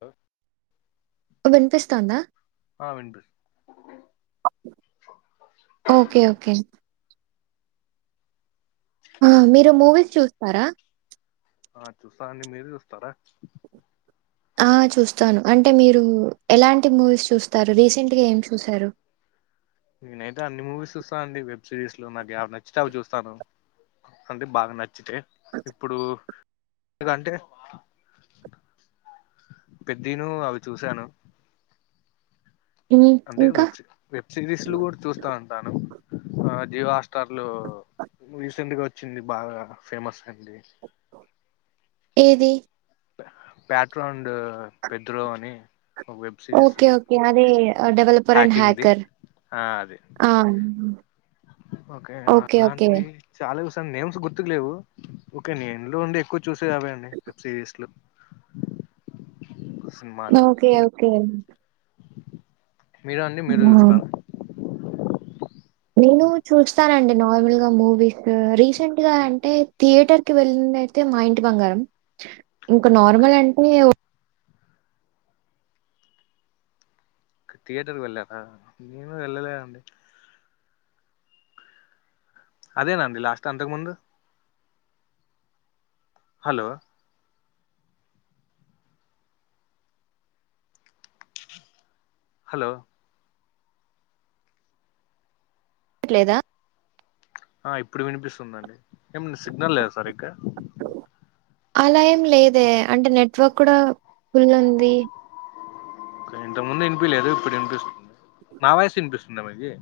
Hello వినిపిస్తాందా ఆ వినిపిస్ ఓకే ఓకే ఆ మీరు మూవీస్ చూస్తార ఆ చూస్తా అండి మీరు చూస్తార ఆ చూస్తాను అంటే మీరు ఎలాంటి మూవీస్ చూస్తారు రీసెంట్ గా ఏం చూశారు నేనైతే అన్ని మూవీస్ సుస్తానండి వెబ్ సిరీస్ లో నాకు నచ్చినవి చూస్తాను. అంటే బాగ నచ్చితే ఇప్పుడు ఎక్కువ అంటే పెద్ది ను అవి చూశాను హ్మ్. అంటే ఇంకా వెబ్స్ వెబ్ సిరీస్లు కూడ చూస్తా అంటాను ఆ జియో హాట్స్టార్ లు రీసెంట్గా వచ్చింది బాగా ఫేమస్ అయ్యింది ఏది [unintelligible] పెట్రో అని ఒక వెబ్ సిరీస్ ఓకే ఓకే అది డెవలపర్ అండ్ హ్యాకింగ్ది హ్యాకర్ ఒకే ఓకే. ఓకే. అలాంటివి చాలా చూసా ను నేమ్స్ గుర్తుకు లేవు ఓకే నేను ఇంట్లో ఉండి ఎక్కువ చూసేది అవే అండి వెబ్ సిరీస్లు సినిమాలు ఒకే ఒకే మీరు అండి మీరు హ్మ్. చూస్తార నేను చూస్తానండి నార్మల్ గా మూవీస్ రీసెంట్గా అంటే థియేటర్ కి వెళ్ళి అయితే మా ఇంటి బంగారం ఇంక ఓకే నార్మల్ అంటే థియేటర్ కు వెళ్ళారా! నేను వెళ్ళలే అండి అదేనండి లాస్ట్ అంతకు ముందు హలో హలో ట్లేద ఆ ఇప్పుడు వినిపిస్తుందండి ఏమ్ సిగ్నల్ లేద సరిగ్గ అలా ఏం లేదే అంటే నెట్వర్క్ కూడ ఫుల్ ఉంది. ఇంతకు ముందు ఇనిపిలేదు ఇప్పుడు ఇనిపిస్తుంది. నావాయిస్ ఇనిపిస్తుంద మీకీ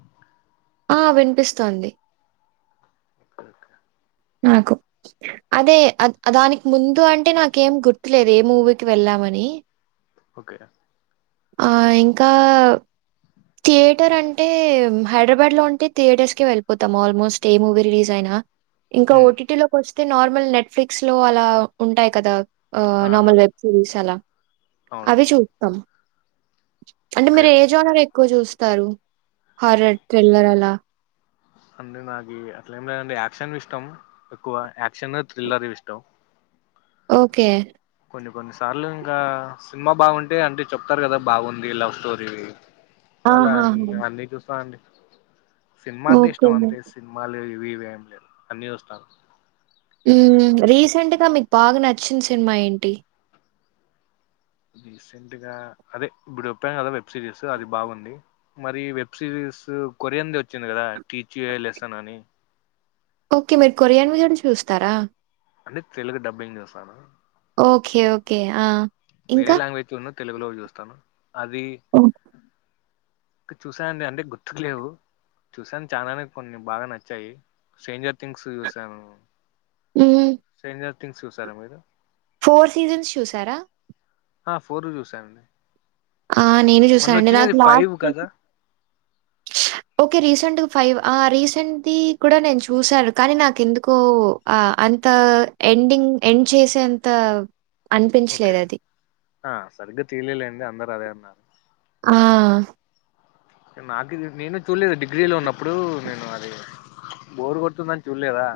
ఆ వినిపిస్తుంది ఇ నాకు అదే అ దానికి ముందు అంటే నాకేం గుర్తులేదు ఏ మూవీకి వెళ్ళామని ఓకే ఆ ఇంకా థియేటర్ అంటే హైదరాబాదులో ఉంటే థియేటర్స్ కీ వెళ్ళిపోతాం ఆల్మోస్ట్ ఏ మూవీ రిలీజ్ అయినా ఇంక ఉమ్, ఓటీటీ లోకొస్తే నార్మల్ నెట్ఫ్లిక్స్ లో అలా ఉంటాయి కదా ఆ నార్మల్ వెబ్ సిరిస్ అల అవును అవి చూస్త అంటే ఓకే మీరు ఓకే ఏజ్ోనర్ ఎక్కువ చూస్తారు హారర్ థ్రిల్లర్ అల అంటే నాకీ అట్లా ఏం లేదండి యాక్షన్ ఇష్టం ఎక్కువ యాక్షన్ థ్రిల్లర్ ఇష్టం ఓకే కొన్ని కొన్ని సార్లు ఇంకా సినిమా బాగుంటే అంటే చెప్తారు కదా బాగుంది లవ్ స్టోరీ వీ అలా ఇంగ ఆహాహా! అన్నీ చూస్తాండి సినిమా అంటే ఓకే. ఇష్టం అంతే సి మాలు ఇవ్వీ ఇవ్వీ ఏం లేవ్ అన్ని చూస్తాను ఊ రీసెంట్ గా మీకు బాగా నచ్చిన సినిమా ఏంటి రీసెంట్ గా అదే ఇప్పుడు చెప్పా కదా వెబ్ సిరీస్ అది బాగుంది మరి వెబ్ సిరీస్ కొరియన్ది వోచ్చింది కదా టీచ్ ఏ లెసన్ అని ఓకే మీరు కొరియన్ వీ కూడ చూస్తారా అంటే తెలుగు డబ్బింగ్ చూస్తాను ఓకే ఓకే ఆ ఇంకా? వేరే లాంగ్వేజ్ చూడను తెలుగులోవి చూస్తాను అది ఇంక చూసా అండి అంటే గుర్తుకు లేవు చూసాను చానానే కొన్ని బాగా నచ్చాయి స్ట్రేంజర్ థింగ్స్ చూసాను ఊ స్ట్రేంజర్ థింగ్స్ చూసారా మీరు ఫోర్ సీజన్స్ చూసారా ఆ ఫోర్లు చూసానండి ఆ నేను చూసా అండి నాకు ఫైవ్ లాస్ట్ కదా ఓకే రీసెంట్ ఫైవ్ ఆ రీసెంట్ది కూడా నేను చూశాను కానీ నాకెందుకో ఆ అంత ఎండింగ్ ఎండ్ చేసే అంత ఓకే అనిపించలేదు అది ఆ సరిగ్గా తెలిలే అండి అందరు అదే అన్నారు ఆ నాకిది నేను చూడలేదు డిగ్రీలో ఉన్నప్పుడు నేను అది బోరు కొడుతుందని చూడలేదా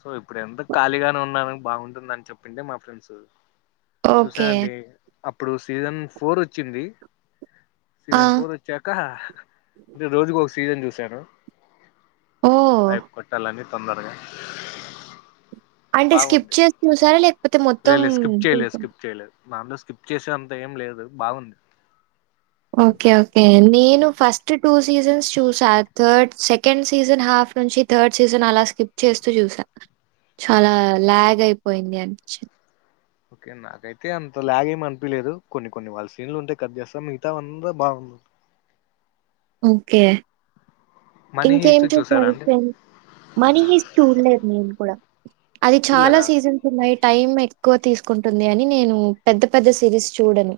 సో ఇప్పుడు ఎందూకు ఖాళీగానే ఉన్నాను బాగుంటుందని చెప్పింటే మా ఫ్రెండ్స్ చూసా ఓకే. అండి అప్పుడు సీజన్ ఫోర్ వచ్చింది ఆ! సీజన్ ఫోర్ వచ్చాక ఇంక రోజుకు ఒక సీజన్ చూశాను ఓహ్! అయ్ప్కొట్టాలని తొందరగా అంటే స్కిప్ బాగుంది చేసి చూసారా? లేకపోతే లే మొత్తం లే స్కిప్ చేయలేదు చూసా స్కిప్ చేయలేదు దాన్లో స్కిప్ చేసే అంత ఏం లేదు బాగుంది ఓకే ఓకే నేను ఫస్ట్ టూ సీజన్స్ చూసా థర్డ్ సెకండ్ సీజన్ హాఫ్ నుంచి థర్డ్ సీజన్ అలా స్కిప్ చేస్తూ చూసా చాలా లాగ్ అయిపోయింది అనిపింది ఓకే నాకైతే అంత ల్యాగ్ ఏం అనిపియలేదు కొన్ని కొన్ని వాళ్ళ సీన్లు ఉంటే కట్ చేస్తా మిగతావంత బాగు ఓకే మనీ ఇంకేం హిస్ట్ చూసారా చూసారు అండి ఫ్రెండ్ మనీ హిస్ చూడలేదు నేను కూడా అది చాలా చూడలేదా సీజన్ స్ ఉన్నాయి టైం ఎక్కువ తీసుకుంటుంది అని నేను పెద్ద పెద్ద సిరీస్ చూడను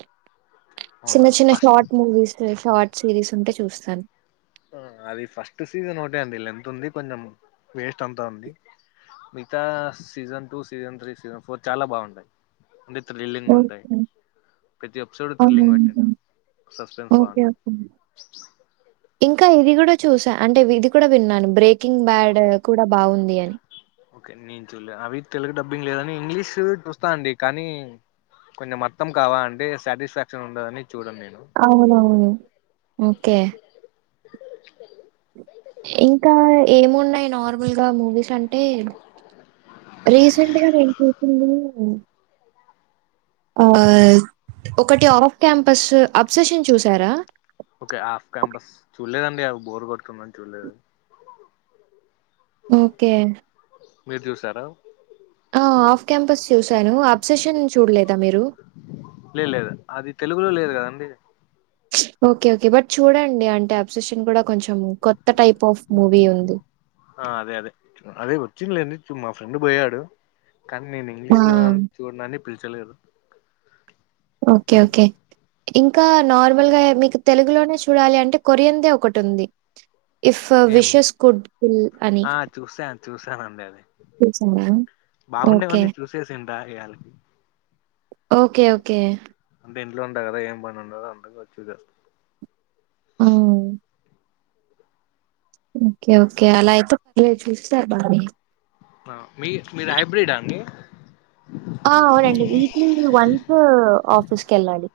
చిన్న అవునా చిన్న first short movies short series ఉంటే చూస్తాను అది ఫస్ట్ సీజన్ ఓటే అండి లెంత్ ఉంది కొంచెం వేస్ట్ అంతా ఉంది మిగతా season two season three season four చాలా బాగుంటయి అంటే థ్రిల్లింగ్ ఉంటాయి ఓకే. ప్రతి ఎపిసోడ్ థ్రిల్లింగ్ పెట్టిందా అవునవును. Suspense okay. బాగుంటుంది ఓకే. ఇంకా ఇది కూడా చూసా అంటే ఇది కూడా విన్నాను బ్రేకింగ్ బ్యాడ్ కూడా బాగుంది అని ఓకే నేను చుల్లే అవి తెలుగు డబ్బింగ్ లేదని ఇంగ్లీష్ చూస్తా అండి కానీ కొన్ని అర్థమ్ కావాలంటే సాటిస్ఫాక్షన్ ఉండదని చూడను నేను అవునవును ఓకే. [inaudible] ఇంకా ఏమున్నాయి నార్మల్ గా మూవీస్ అంటే రీసెంట్ గా నేను చూసింది ఆ ఒకటి ఆఫ్ క్యాంపస్ అబ్సెషన్ చూసారా ఓకే హాఫ్ క్యాంపస్ చూడలేదండి అవి బోర్ కొడుతుందని చూడలేదు ఓకే మీరు చూశారా ఆ ఆఫ్ క్యాంపస్ చూసాను అబ్సెషన్ చూడలేదా మీరు లేదు లేదు అది తెలుగులో లేదు కదాండి ఓకే ఓకే బట్ చూడండి అంటే అబ్సషన్ కూడా కొంచెం కొత్త టైప్ ఆఫ్ మూవీ ఉంది ఆ అదే అదే అదే వచ్చిందిలేండి మా ఫ్రెండ్ పోయాడు కానీ నేను ఆ! ఇంగ్లీష్ లో చూడనని పిలిచలేదు ఓకే ఓకే ఇంకా నార్మల్గా ఎ మీకు తెలుగులోనే చూడాలి అంటే కోరియన్ ది ఒకటి ఉంది ఇఫ్ ఏం విషస్ కుడ్ విల్ అని ఆ చూసాను చూసానండి అది చూసారా ఓకే. బాగుండేవన్నీ చూసేసింట ఈ యాలకి ఓకే ఓకే అంట ఇంట్లో ఉండ కదా ఏం పని ఉండదు అందక వచ్చూస్త ఓ ఓకే ఓకే అలా అయితే ప్లే చూస్సేరు బానే హా మీ మీది హైబ్రిడ్ అ అండి ఆ అవునండి వీక్లీ వన్స్ ఆఫీస్కి వెళ్ళాలి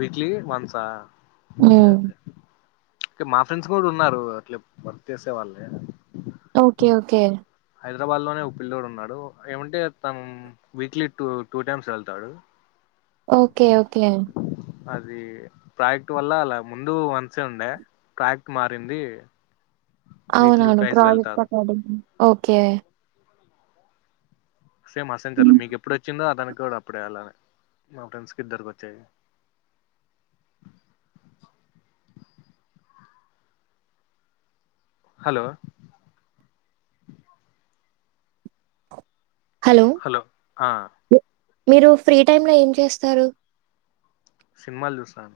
వీక్లీ వన్స్ హమ్ మా ఫ్రెండ్స్ కూడా ఉన్నారు అట్లే వర్క్ చేసే వాళ్ళే ఓకే ఓకే హైదరాబాద్ లోనే ఓ పిల్లోడు ఉన్నాడు ఏమంటే తను వీక్లీ టూ టూ టైమ్స్ వెళ్తాడు ఓకే ఓకే అదీ ప్రాయక్ట వల్ల అలా ముందు వన్సే ఉందే ప్రాయక్ట మారింది వీక్లీ అవునవును ట్వైస్ ప్రాజెక్ట్ వెళ్తారు అకార్డింగ్ ఓకే సేమ్ అసెంచర్లో హ్మ్. మీకు ఎప్పుడు వచ్చిందో అ అతనికి కూడా అప్పుడే అలానే మా ఫ్రెండ్స్కి ఇద్దరికి వచ్చాయి హలో హలో మ్ మీరు ఫ్రీ టైమ్ంలో ఏం చేస్తారు సిన్మ్మాల్ చూస్తా అం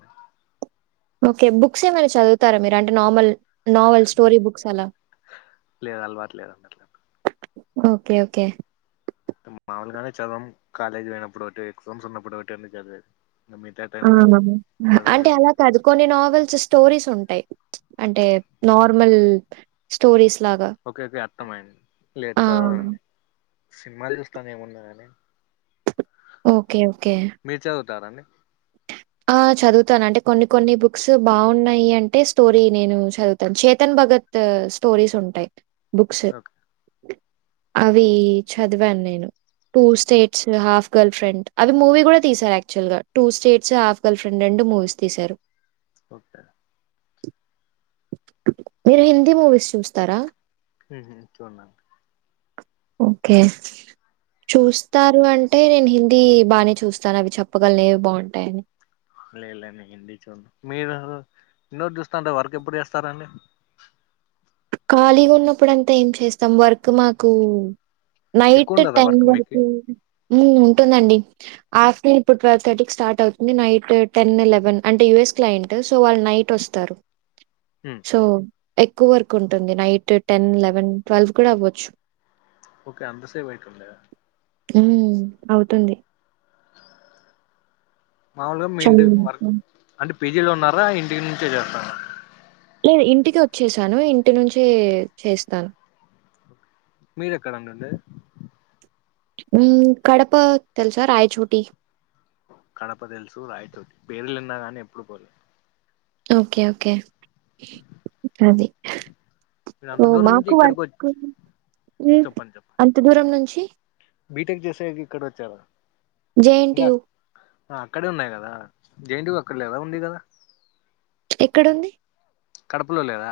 ఓకే బుక్స్ ఏమైనా చదువుతారా మీరు అంటే నార్మల్ నోవెల్ స్టోరి బుక్స్ అలా లేదు అలవాటు లేదండి అట్లా ఓకే ఓకే మామలుగానే చదవం కాలేజ్ పోయినప్పుడు ఒకటి ఎక్జామ్స ఉన్నప్పుడు ఒకటి చదివేది మిగతా టైమ్ లో అంటే చదివేదేం అలా లేదు కాదు కొన్ని నావెల్స్ స్టోరీస్ ఉంటాయి అంటే నార్మల్ స్టోరీస్ లాగా ఓకే ఓకే అర్థ మైంది లేచి ఆ! చదవండి సినిమాలు చూస్తాను ఏమున్నా కానీ ఓకే ఓకే మీరు చదువుతార అండి ఆ చదువుతాను అంటే కొన్ని కొన్ని బుక్స్ బాగున్నాయి అంటే స్టోరీ నేను చదువుతాను చేతన్ భగత్ త్ స్టోరీస్ ఉంటాయి బుక్స్ ఓకే అవి చదివాను నేను two states half girlfriend అవి మూవీ కూడా తీసారు యాక్చువల్ గా two states half girlfriend రండ్ మూవీస్ తీసారు ఓకే మీరు హింధీ మూవీస్ చూస్తారా హు హామ్ చూడ నండి ఓకే చూస్తారు అంటే నేను హిందీ బానే చూస్తాను అవి చెప్పగలినేవి బాగుంటాయని లేలేం ఏండి చూడి మీరు [unintelligible] ఇన్నోటి చూస్తాంటే వర్క్ ఎప్పురు చేస్తారంండి ఖాళీగా ఉన్నప్పుడు అంతా ఏం చేస్తాం వర్క్ మాకు ఎక్కువ నైట్ ఉండదా టెన్ వర్క్ మీకు వరకు ఉం ఉంటుందండి ఆఫ్ర్ూన్ ఇప్పుడు ట్వెవ్ థర్టీకి స్టార్ట్ అవుతుంది నైట్ టెన్ ఎలెవెన్ అంటే యుఎస్ క్లయింట్ సో వాళ్ళు నైట్ [unintelligible] ట్టొస్తారు ఉం సో ఎక్కువ వర్క్ ఉంటుంది నైట్ టెన్ లెవెన్ ట్వెల్వ్ కూడా అవ్వచ్చు ఓకే అంతసేపూ పెట్టిండా ఉం అవుతుంది మామూలుగా మీ చాలా ఇంటి వర్క్ వరకు. అంటే పేజీలు ఉన్నారా ఇంటి నుంచే చేస్తారా లేదు ఇంటికి వచ్చేసాను ఇంటి నుంచి చేస్తాను మీరు ఎక్కడ అండీ ఉండేది మీ కడప తెలుసా రాయ చోటి కడప తెలుసు రాయిచోటి పేర్లున్నా గానీ ఎప్పుడు పోలే ఓకే ఓకే అది మీరు అంత సో దూరం నుంచి మాకు ఇక్కడికి వర్క్ వచ్చి ఉం చెప్పండి చెప్పండి అంత దూరం నుంచి బీటెక్ చేసేకి ఇక్కడ వచ్చారా జె ఎన్ టి ఇంకా యు ఆ అక్కడే ఉన్నాయి కదా జె ఎన్ టి యు అక్కడ లేద ఉంది కదా ఎక్కడ ఉంది కడపలో లేదా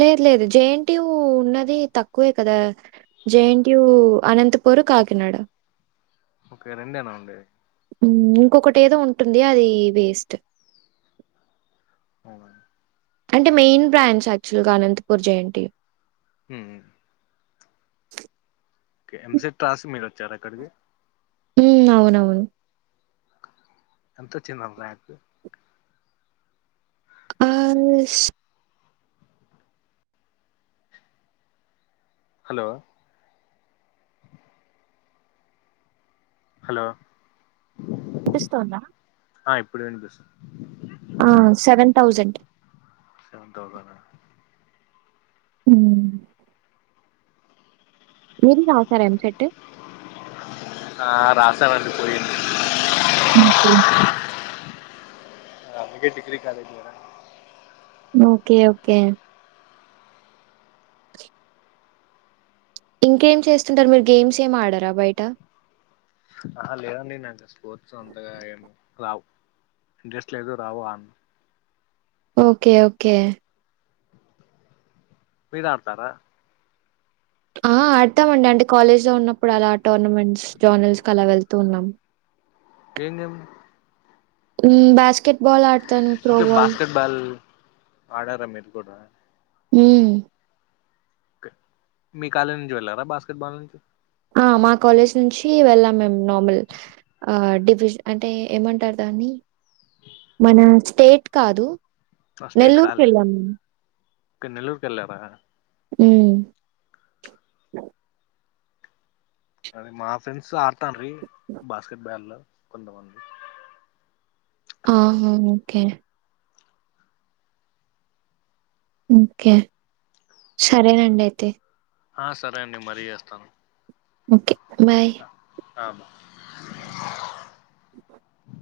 లేదు లేదు జే ఎన్ టి యు ఉన్నది తక్కువే కదా జెఎన్టియు అనంతపూర్ కాకినాడ ఓకే రెండేనా అండి ఉం ఇంకొకటి ఏదో ఉంటుంది అది వేస్ట్ అవునా అంటే మెయిన్ బ్రాంచ్ యాక్చువల్గా Anantapur J N T U ఉం ఓకె ఎంసెట్ మీరు వచ్చారు అక్కడికి ఉం అవునవును ఎంతోచింది ర్యాకు ఆ హలో హలో వినిపిస్తుతోందా ఆ ఇప్పుడు వినిపిస్ ఆ సెవెన్ తౌసండ్ అకౌంట్లన ఉమ్ మీరు రాశారా ఎం సెట్టు ఆ రాసా నండి పోయింది ఒకే అ అందుకే డిగ్రీ కాలేజ్కి పోయిన ఓకే ఓకే [unintelligible] ఇంకేం చేస్తుంటరు మీరు గేమ్స్ ఏమడరా బయట ఆహ లేదండి నాక స్పోర్ట్స్ అంతగా ఏ రావు ఇంట్రెస్ట్ లేదు రావు అ ఓకే ఓకే మీరాడుతరా ఆ ఆడతామండి అంటే కాలేజ్ లో ఉన్నప్పుడు అలా టోర్నమెంట్స్ జోర్నల్స్ కలా వెళ్తూ ఉన్నాం ఏం గేమ్ ఉమ్ బాస్కెట్ బాల్ ఆడతాను త్రో బాల్ బల్ ఆడరా మీరు కూడా ఉమ్ కే మీ కాలేజ్ నుంచి వెళ్ళరా బాస్కెట్ బాల్ నుంచి ఆ మా కాలేజ్ నుంచి వెళ్ళాం మేమ్ నార్మల్ ఆ డివిజ అంటే ఏమంటారు దాన్ని మన స్టేట్ కాదు ఫస్టేట్ ఆడలే నెల్లూరుకెళ్ళాం మేము. కనీ నెల్లూరుకేలారా ఉమ్ అదే మా ఫ్రెండ్స్ ఆడతారు బాస్కెట్ బాల్లో కొంతమంది ఆహ ఓకే ఓకే సరేనండి అయితే ఆ సరే అండి మల్లి చేస్తాను ఓకే బాయ్ ఆ బా [unintelligible]